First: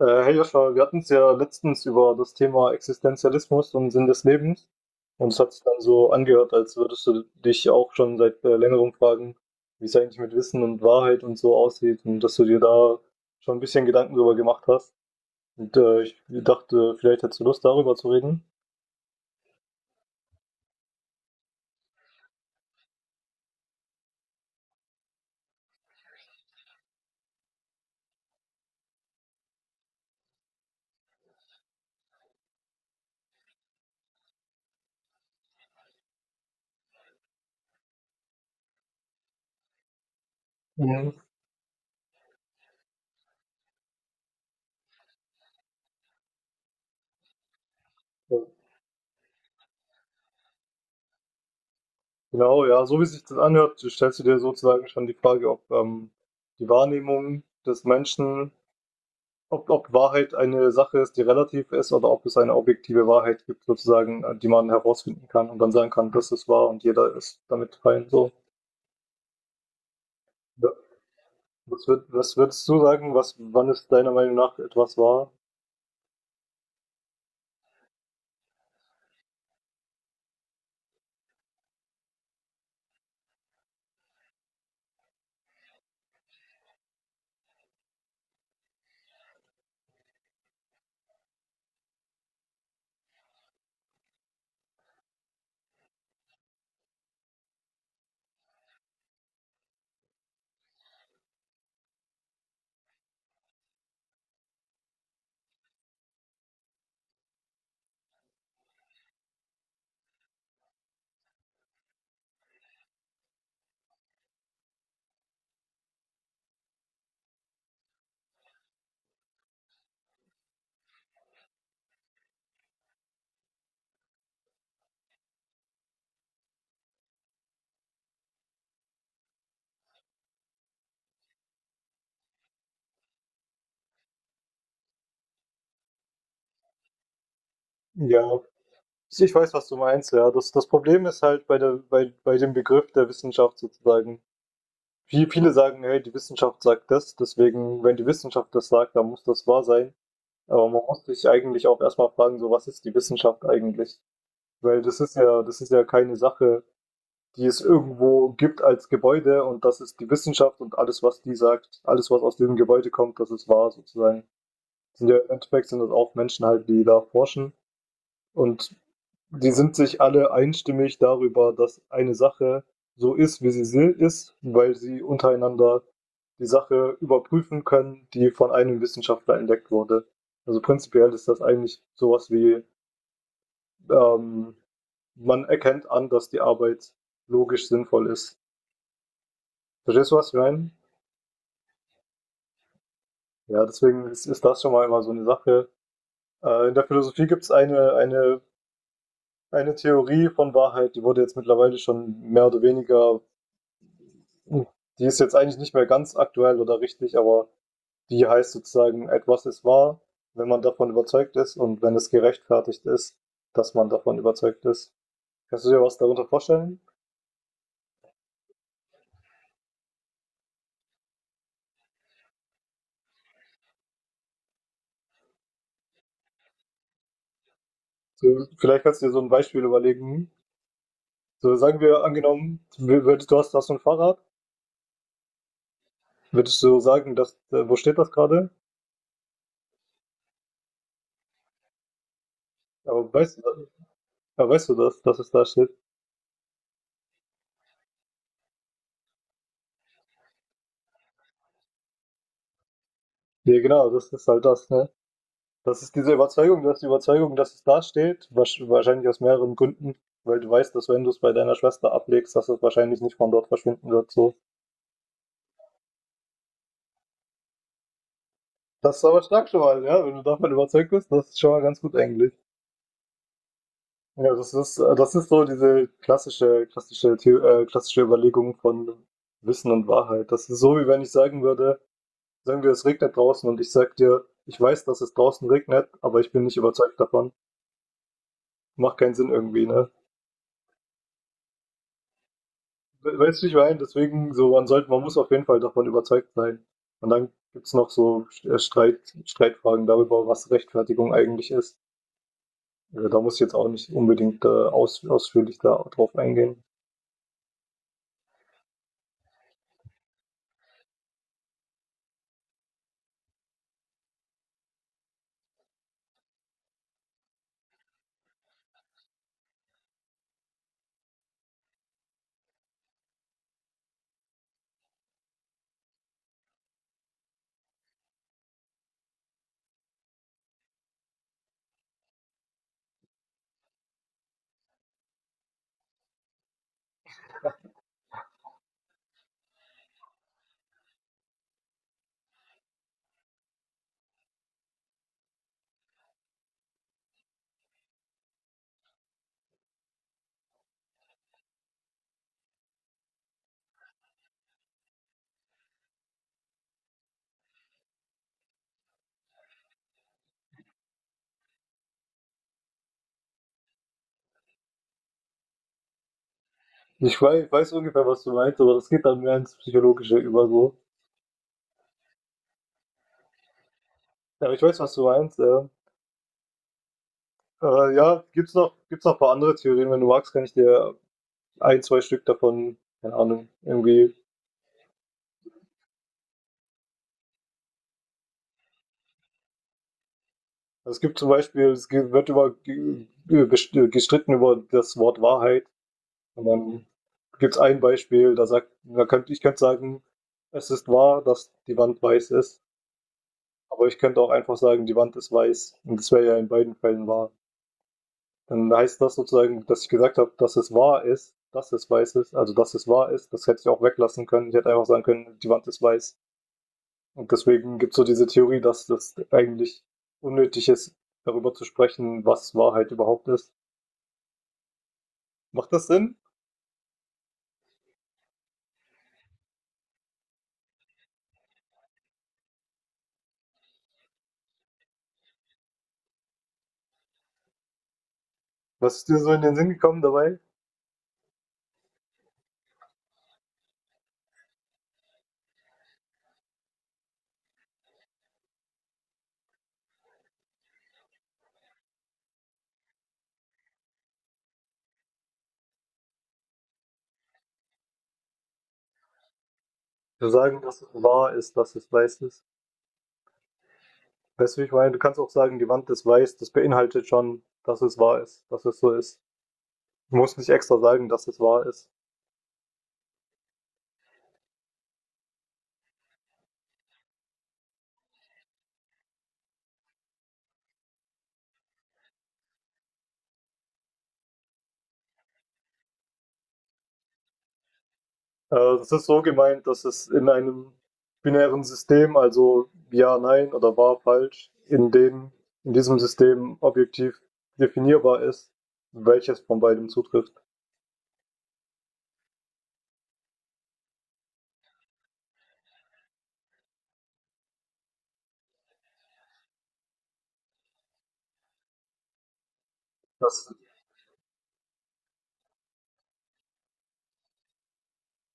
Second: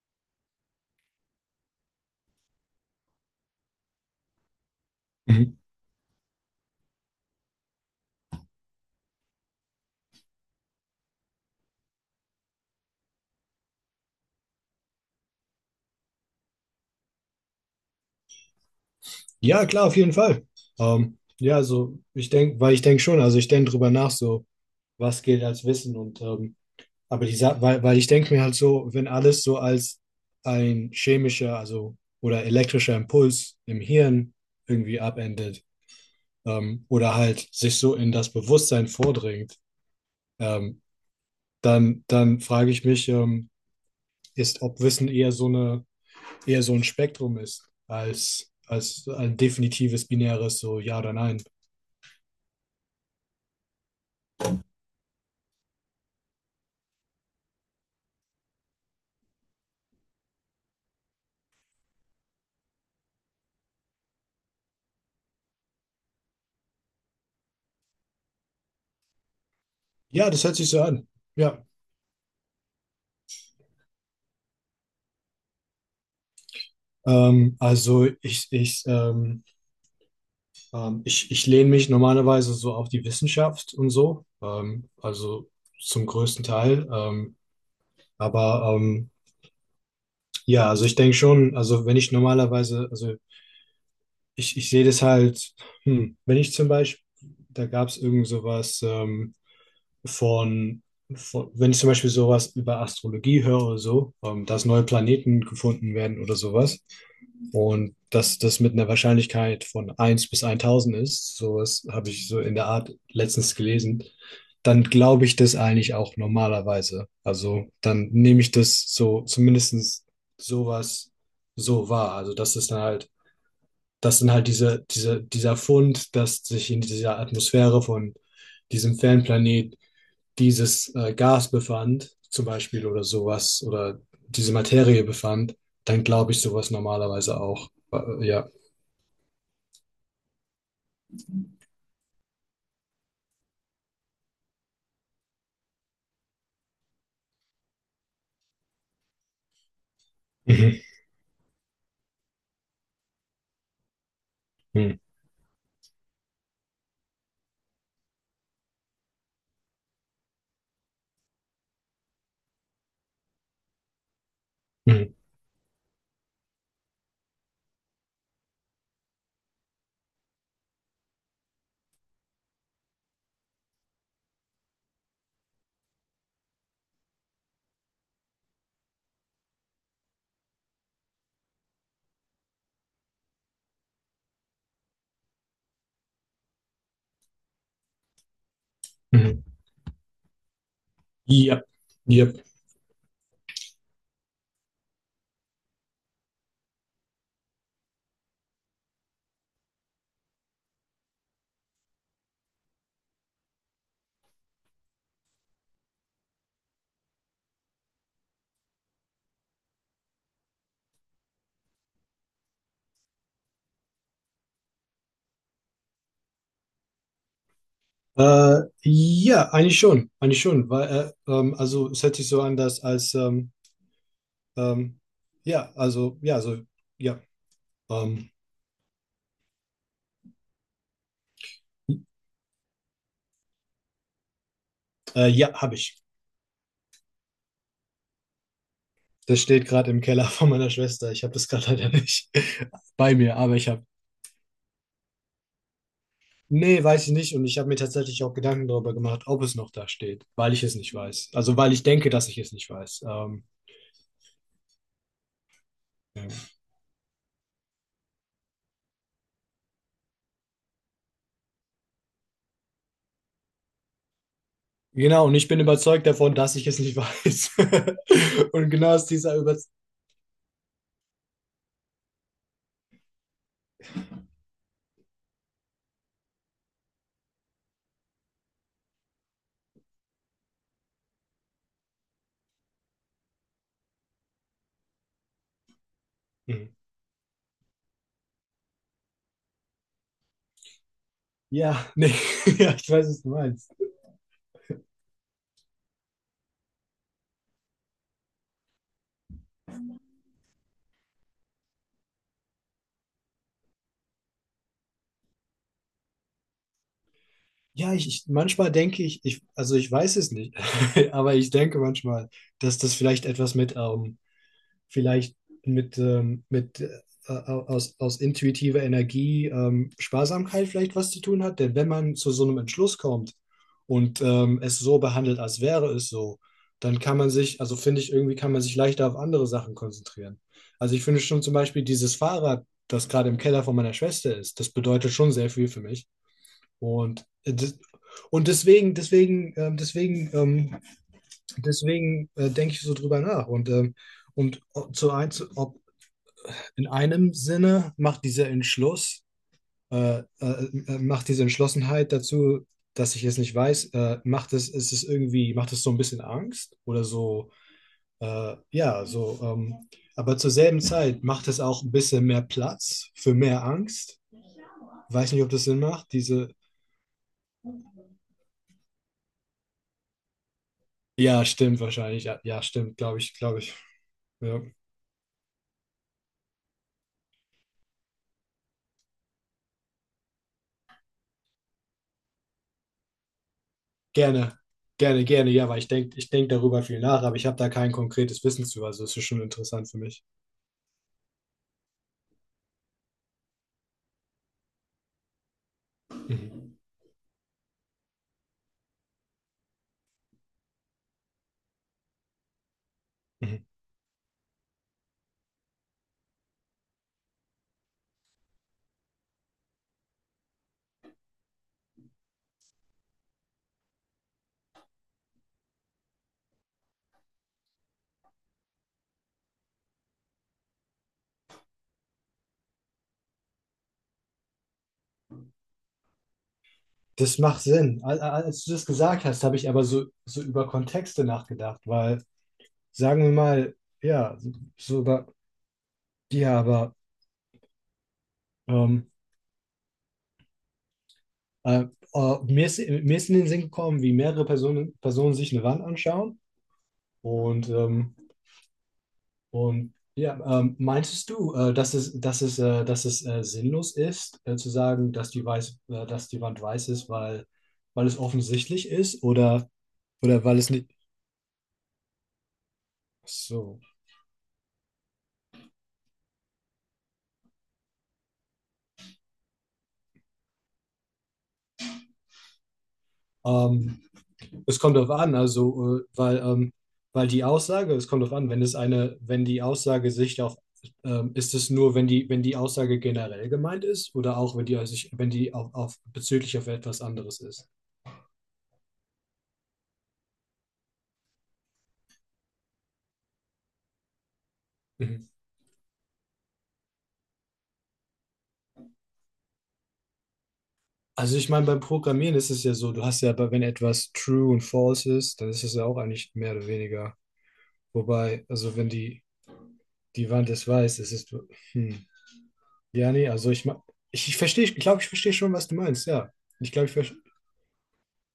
Hey Joscha, wir hatten es ja letztens über das Thema Existenzialismus und Sinn des Lebens. Und es hat Mhm. sich dann so angehört, als würdest du dich auch schon seit längerem fragen, wie es eigentlich mit Wissen und Wahrheit und so aussieht und dass du dir da schon ein bisschen Gedanken drüber gemacht hast. Und ich dachte, vielleicht hättest du Lust, darüber zu reden. Ja, klar, auf jeden Fall. Ja, so, ich denke, weil ich denke schon, also ich denke drüber nach, so, was gilt als Wissen und, aber weil ich denke mir halt so, wenn alles so als ein chemischer, also, oder elektrischer Impuls im Hirn irgendwie abendet, oder halt sich so in das Bewusstsein vordringt, ähm, Mhm. dann frage ich mich, ob Wissen eher so ein Spektrum ist, Äh, als ein definitives binäres, so ja oder nein. Genau, ja, so wie sich das anhört, stellst du dir sozusagen schon die Frage, ob die Wahrnehmung des Menschen, ob Wahrheit eine Sache ist, die relativ ist oder ob es eine objektive Wahrheit gibt sozusagen, die man herausfinden kann und dann sagen kann: „Das ist wahr und jeder ist damit fein“, so. Ja, das hört Ja. sich so an. Ja. Was würdest du sagen, was wann ist deiner Meinung nach etwas wahr? Also ich lehne mich normalerweise so auf die Wissenschaft und so. Also zum größten Teil. Aber ja, also ich denke schon, also wenn ich normalerweise, also ich sehe das halt, wenn ich zum Beispiel, da gab es irgend sowas, von, von, wenn ich zum Beispiel sowas über Astrologie höre oder so, dass neue Planeten gefunden werden oder sowas und dass das mit einer Wahrscheinlichkeit von eins bis 1000 ist, sowas habe ich so in der Art letztens gelesen, dann glaube ich das eigentlich auch normalerweise. Also dann nehme ich das so zumindest sowas so wahr. Also dass es dann halt das sind halt dieser Fund, dass sich in dieser Atmosphäre von diesem Fernplanet dieses Gas befand, zum Beispiel oder sowas, oder diese Materie befand, dann glaube ich sowas normalerweise auch. Äh, Ja, ja. ich weiß, was du meinst, ja. Das Problem ist halt bei der bei bei dem Begriff der Wissenschaft sozusagen. Viele sagen: „Hey, die Wissenschaft sagt das, deswegen, wenn die Wissenschaft das sagt, dann muss das wahr sein.“ Aber Mhm. man muss sich eigentlich auch erstmal fragen, so: Was ist die Wissenschaft eigentlich? Weil Mhm. das ist ja keine Sache, die es irgendwo gibt als Gebäude und das ist die Wissenschaft und alles, was die sagt, alles, was aus diesem Gebäude kommt, das ist wahr sozusagen. Das Sind Mhm. ja, Im Endeffekt sind das auch Menschen halt, die da forschen und die sind sich alle einstimmig darüber, dass eine Sache so ist, wie ist, weil sie untereinander die Sache überprüfen können, die von einem Wissenschaftler entdeckt wurde. Also prinzipiell ist das eigentlich sowas wie ähm, man erkennt an, dass die Arbeit logisch sinnvoll ist. Mhm. Verstehst du, was ich meine? Ja. Ja. Ja, deswegen ist das schon mal immer so eine Sache. In der Philosophie gibt es eine Theorie von Wahrheit, die wurde jetzt mittlerweile schon mehr oder weniger, hm, die ist jetzt eigentlich nicht mehr ganz aktuell oder richtig, aber die heißt sozusagen, etwas ist wahr, wenn man davon überzeugt ist und wenn es gerechtfertigt ist, dass man davon überzeugt ist. Kannst du dir was darunter vorstellen? Ja, eigentlich schon, weil also es hört sich so an, dass als ähm, ja, also ja, also ja, ähm, So, vielleicht kannst du dir so ein Beispiel überlegen. So, sagen wir angenommen, hast so ein Fahrrad, ja, habe ich. würdest du sagen, dass, wo steht das gerade? Das steht gerade im Keller von meiner Schwester. Ich habe das gerade leider nicht Aber bei mir, aber ich habe. Weißt du das, dass es da steht? Nee, weiß ich nicht. Und ich habe mir tatsächlich auch Gedanken darüber gemacht, ob es noch da steht, weil ich es nicht weiß. Also, weil ich denke, dass ich es nicht weiß. Ähm, Ja, genau, das ist halt das, ne? Das ist diese Überzeugung, du hast die Überzeugung, dass es da steht, wahrscheinlich aus mehreren Gründen, weil du weißt, dass wenn du es bei deiner Schwester ablegst, dass es wahrscheinlich nicht von dort verschwinden wird, so. genau, und ich bin überzeugt davon, dass ich es nicht weiß. Und genau Das ist aus aber dieser stark schon Überzeugung. mal, ja, wenn du davon überzeugt bist, das ist schon mal ganz gut eigentlich. Ja, das ist so diese klassische Überlegung von Wissen und Wahrheit. Das ist so, wie wenn ich sagen würde, sagen wir, es regnet draußen und ich sag dir, ich weiß, dass es draußen regnet, aber ich bin nicht überzeugt davon. Macht keinen Sinn irgendwie, ne? Ja, nee, ja, ich weiß, We- was du Weißt du, wie ich meinst. meine? Deswegen, so, man muss auf jeden Fall davon überzeugt sein. Und dann gibt's noch so Streitfragen darüber, was Rechtfertigung eigentlich ist. Ja, da muss ich jetzt auch nicht unbedingt ausführlich da drauf eingehen. Ja, ich manchmal denke ich, also ich weiß es nicht, aber ich denke manchmal, dass das vielleicht etwas mit vielleicht mit aus intuitiver Energie Sparsamkeit vielleicht was zu tun hat. Denn wenn man zu so einem Entschluss kommt und es so behandelt, als wäre es so, dann kann man sich, also finde ich, irgendwie kann man sich leichter auf andere Sachen konzentrieren. Also ich finde schon zum Beispiel dieses Fahrrad, das gerade im Keller von meiner Schwester ist, das bedeutet schon sehr viel für mich. Und, äh, das- und deswegen, denke ich so drüber nach. Und zu eins, ob in einem Sinne macht dieser Entschluss, macht diese Entschlossenheit dazu, dass ich es nicht weiß, macht es, ist es irgendwie, macht es so ein bisschen Angst oder so, ja, so, aber zur selben Zeit macht es auch ein bisschen mehr Platz für mehr Angst. Weiß nicht, ob das Sinn macht. Ich weiß ungefähr, was du meinst, aber das geht dann mehr ins Psychologische über so. Ja, stimmt wahrscheinlich, ja, ja stimmt, glaube ich, Ja, aber ja. ich weiß, was du meinst. Ja, ja gibt's noch ein paar andere Theorien. Wenn du magst, kann ich dir ein, zwei Stück davon, keine Ahnung, irgendwie. Gerne, gerne, gerne, ja, weil ich denk darüber viel nach, aber ich habe da kein konkretes Wissen zu, also es ist schon interessant für mich. Also es gibt zum Beispiel, es ge- wird über ge- best- gestritten über das Wort Wahrheit. Und Mhm. dann gibt's ein Beispiel, da sagt, da könnte sagen, es ist wahr, dass die Wand weiß ist. Mhm. Aber ich könnte auch einfach sagen, die Wand ist weiß. Und das wäre ja in beiden Fällen wahr. Dann heißt das sozusagen, dass ich gesagt habe, dass es wahr ist, dass es weiß ist, also dass es wahr ist, das hätte ich auch weglassen können. Ich hätte einfach sagen können, die Wand ist weiß. Und deswegen gibt es so diese Theorie, dass das eigentlich unnötig ist, darüber zu sprechen, was Wahrheit überhaupt ist. Macht das Sinn? Das macht Sinn. Als du das gesagt hast, habe ich aber so, über Kontexte nachgedacht, weil sagen wir mal, ja, so über, ja, aber Was ist ähm, dir so in den Sinn gekommen dabei? äh, mir ist in den Sinn gekommen, wie mehrere Personen sich eine Wand anschauen und, ähm, und ja, meintest du, dass es sinnlos ist, zu sagen, dass die Wand weiß ist, weil es offensichtlich ist oder, Zu oder weil sagen, es dass nicht. es wahr ist, dass es weiß ist. So. Weißt du, wie ich meine? Du kannst auch sagen, die Wand ist weiß, das beinhaltet schon, dass es wahr ist, dass es so ist. Du musst nicht extra sagen, dass es wahr ist. Ähm, Es kommt darauf an, also, weil die Aussage, es kommt darauf an, wenn es eine, wenn die Aussage sich auf, ist es nur, wenn die Aussage generell gemeint ist oder auch, wenn die auf bezüglich auf etwas anderes ist. Äh, es ist so gemeint, dass es in einem binären System, also ja, nein oder wahr, falsch, Mhm. In diesem System objektiv definierbar ist, welches von beidem zutrifft. Also ich meine, beim Programmieren ist es ja so, du hast ja, aber wenn etwas true und false ist, dann ist es ja auch eigentlich mehr oder weniger. Wobei, also wenn die Wand es weiß, es ist, hm. Ja, nee, also Das, ich verstehe, ich glaube, ich verstehe schon, was du meinst, ja. Ich glaube, ich verstehe,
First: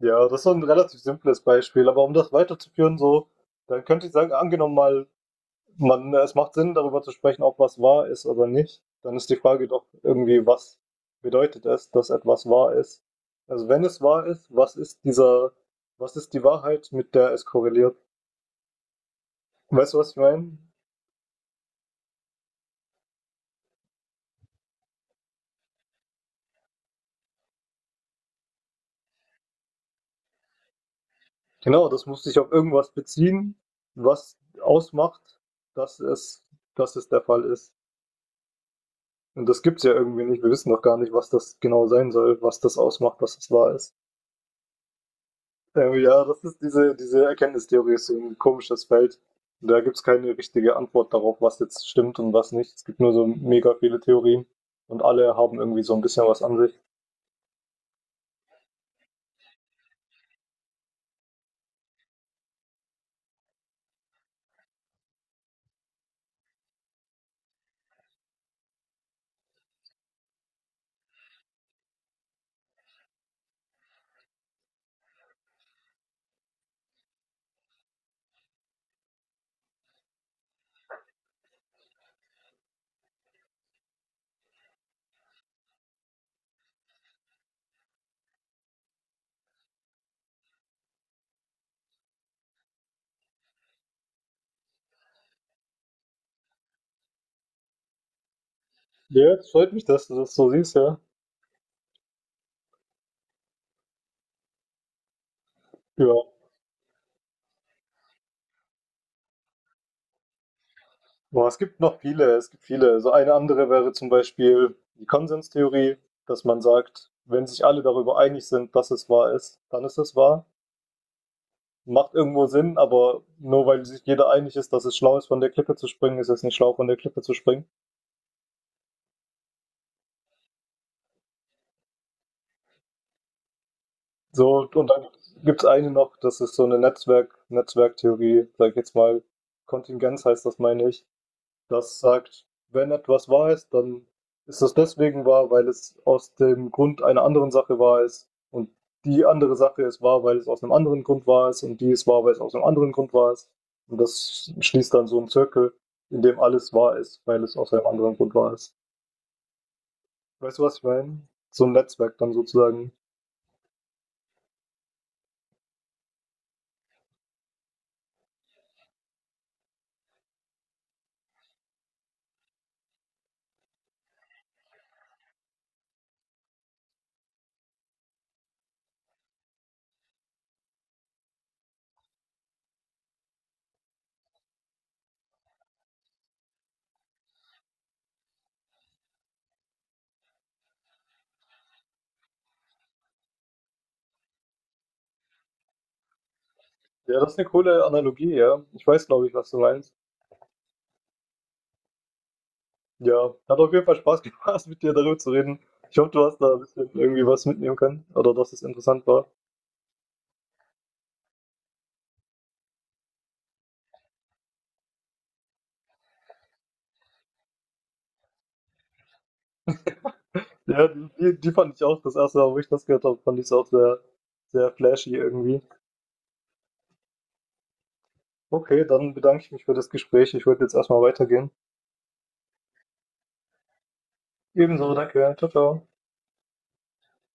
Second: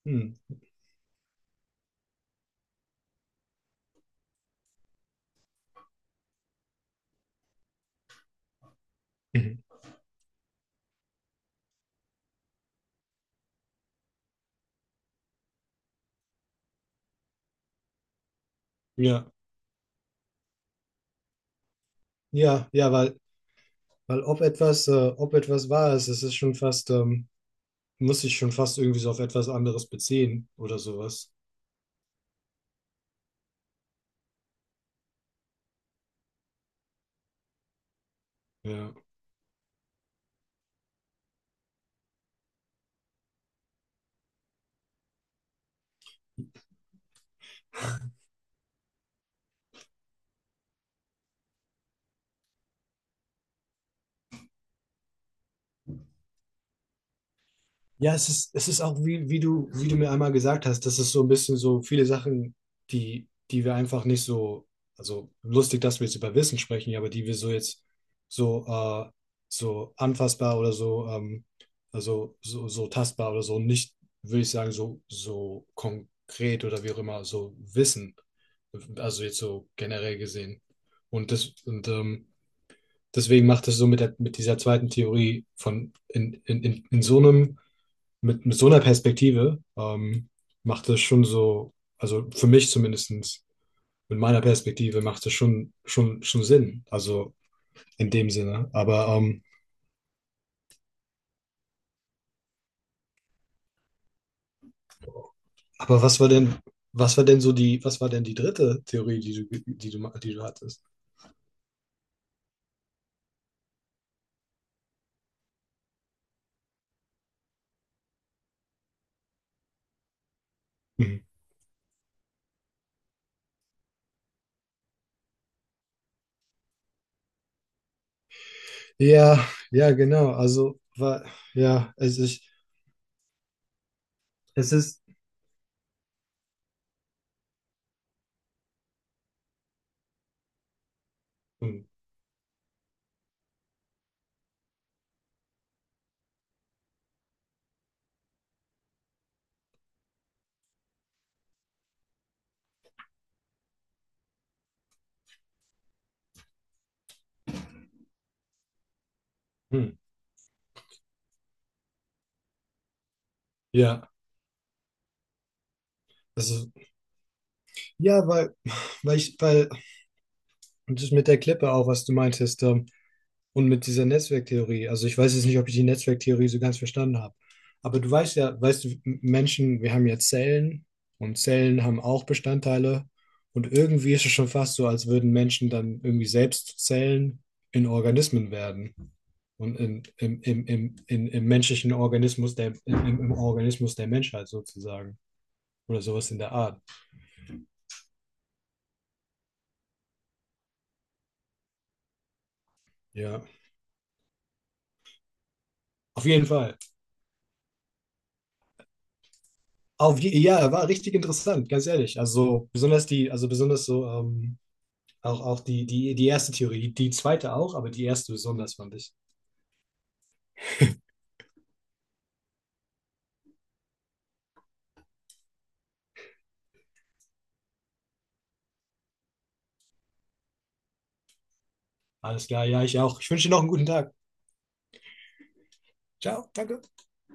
ja, hm. das ist so ein relativ simples Beispiel, aber um das weiterzuführen, so, dann könnte ich sagen, angenommen mal, man, es macht Sinn, darüber zu sprechen, ob was wahr ist oder nicht. Dann ist die Mhm. Frage doch irgendwie, was bedeutet es, dass etwas wahr ist? Also wenn es wahr ist, was ist die Wahrheit, mit der es korreliert? Ja. Weißt du, was ich meine? Ja, ja, weil ob etwas wahr ist, es ist schon fast, muss sich schon fast irgendwie so auf etwas anderes beziehen oder sowas. Genau, das muss sich auf irgendwas beziehen, was ausmacht, dass es, dass es der Fall ist. Ja. Und das gibt es ja irgendwie nicht. Wir wissen doch gar nicht, was das genau sein soll, was das ausmacht, dass es wahr ist. Ja, das ist diese Erkenntnistheorie, ist so ein komisches Feld. Und da gibt's keine richtige Antwort darauf, was jetzt stimmt und was nicht. Es gibt nur so mega viele Theorien und alle haben irgendwie so ein bisschen was an sich. Ja, es ist auch, wie du mir einmal gesagt hast, das ist so ein bisschen so viele Sachen, die wir einfach nicht so, also lustig, dass wir jetzt über Wissen sprechen, ja, aber die wir so jetzt so, äh, so anfassbar oder so, also so tastbar oder so nicht, würde ich sagen, so konkret oder wie auch immer, so wissen. Also jetzt so generell gesehen. Und deswegen macht es so mit dieser zweiten Theorie von in so einem mit so einer Perspektive macht es schon so, also für mich zumindest mit meiner Perspektive macht es schon Sinn. Also in dem Sinne. Aber, Ja, ähm, es freut mich, dass du das so siehst, ja. aber Ja, was war denn so die, was war denn die dritte Theorie, die du hattest? boah, es gibt noch viele, es gibt viele. So eine andere wäre zum Beispiel die Konsenstheorie, dass man sagt, wenn sich alle darüber einig sind, dass es wahr ist, dann ist es wahr. Mhm. Macht irgendwo Sinn, aber nur weil sich jeder einig ist, dass es schlau ist, von der Klippe zu springen, ist es nicht schlau, von der Klippe zu springen. Ja, ja, genau. Ja, So, es und ist, dann gibt es eine noch, das ist so eine Netzwerktheorie, sag ich jetzt mal, Kontingenz heißt das, meine ich. hm, Das sagt, wenn etwas wahr ist, dann ist das deswegen wahr, weil es aus dem Grund einer anderen Sache wahr ist. Und die andere Sache ist wahr, weil es aus einem anderen Grund wahr ist. Und die ist wahr, weil es aus einem anderen Grund wahr ist. Und das schließt dann so einen Zirkel, in dem alles wahr ist, weil es aus einem anderen Grund wahr ist. hm, Weißt du, was ich meine? So ein Netzwerk dann sozusagen. ja. Also, ja, weil ich, weil, das mit der Klippe auch, was du meintest, Und mit dieser Netzwerktheorie, also ich weiß jetzt nicht, ob ich die Netzwerktheorie so ganz verstanden habe, aber du weißt ja, weißt du, Menschen, wir haben ja Zellen und Zellen haben auch Bestandteile und irgendwie ist es schon fast so, als würden Menschen dann irgendwie selbst Zellen in Organismen werden und in, im, im, im, in, im menschlichen Organismus, der, im, im im Organismus der Menschheit sozusagen oder sowas in der Art. Ja, das ist eine coole Analogie, ja. Ich weiß, glaube ich, was du meinst. Ja, Ja, hat auf jeden Fall Spaß gemacht, mit dir darüber zu reden. Ich hoffe, du auf hast jeden da ein Fall. bisschen irgendwie was mitnehmen können oder dass es interessant war. Ja, war richtig interessant, ganz ehrlich. Also besonders die, also besonders so Auch die erste Theorie, die zweite auch, aber die erste besonders fand ich. Ja, die die fand ich auch das erste Mal, wo ich das gehört habe, fand ich's auch sehr, sehr flashy irgendwie. Okay, dann bedanke ich mich für das Gespräch. Ich würde jetzt erstmal weitergehen. Alles klar, ja, ich auch. Ich wünsche dir noch einen guten Tag. Ebenso, danke. Tschau, tschau. Ciao, danke.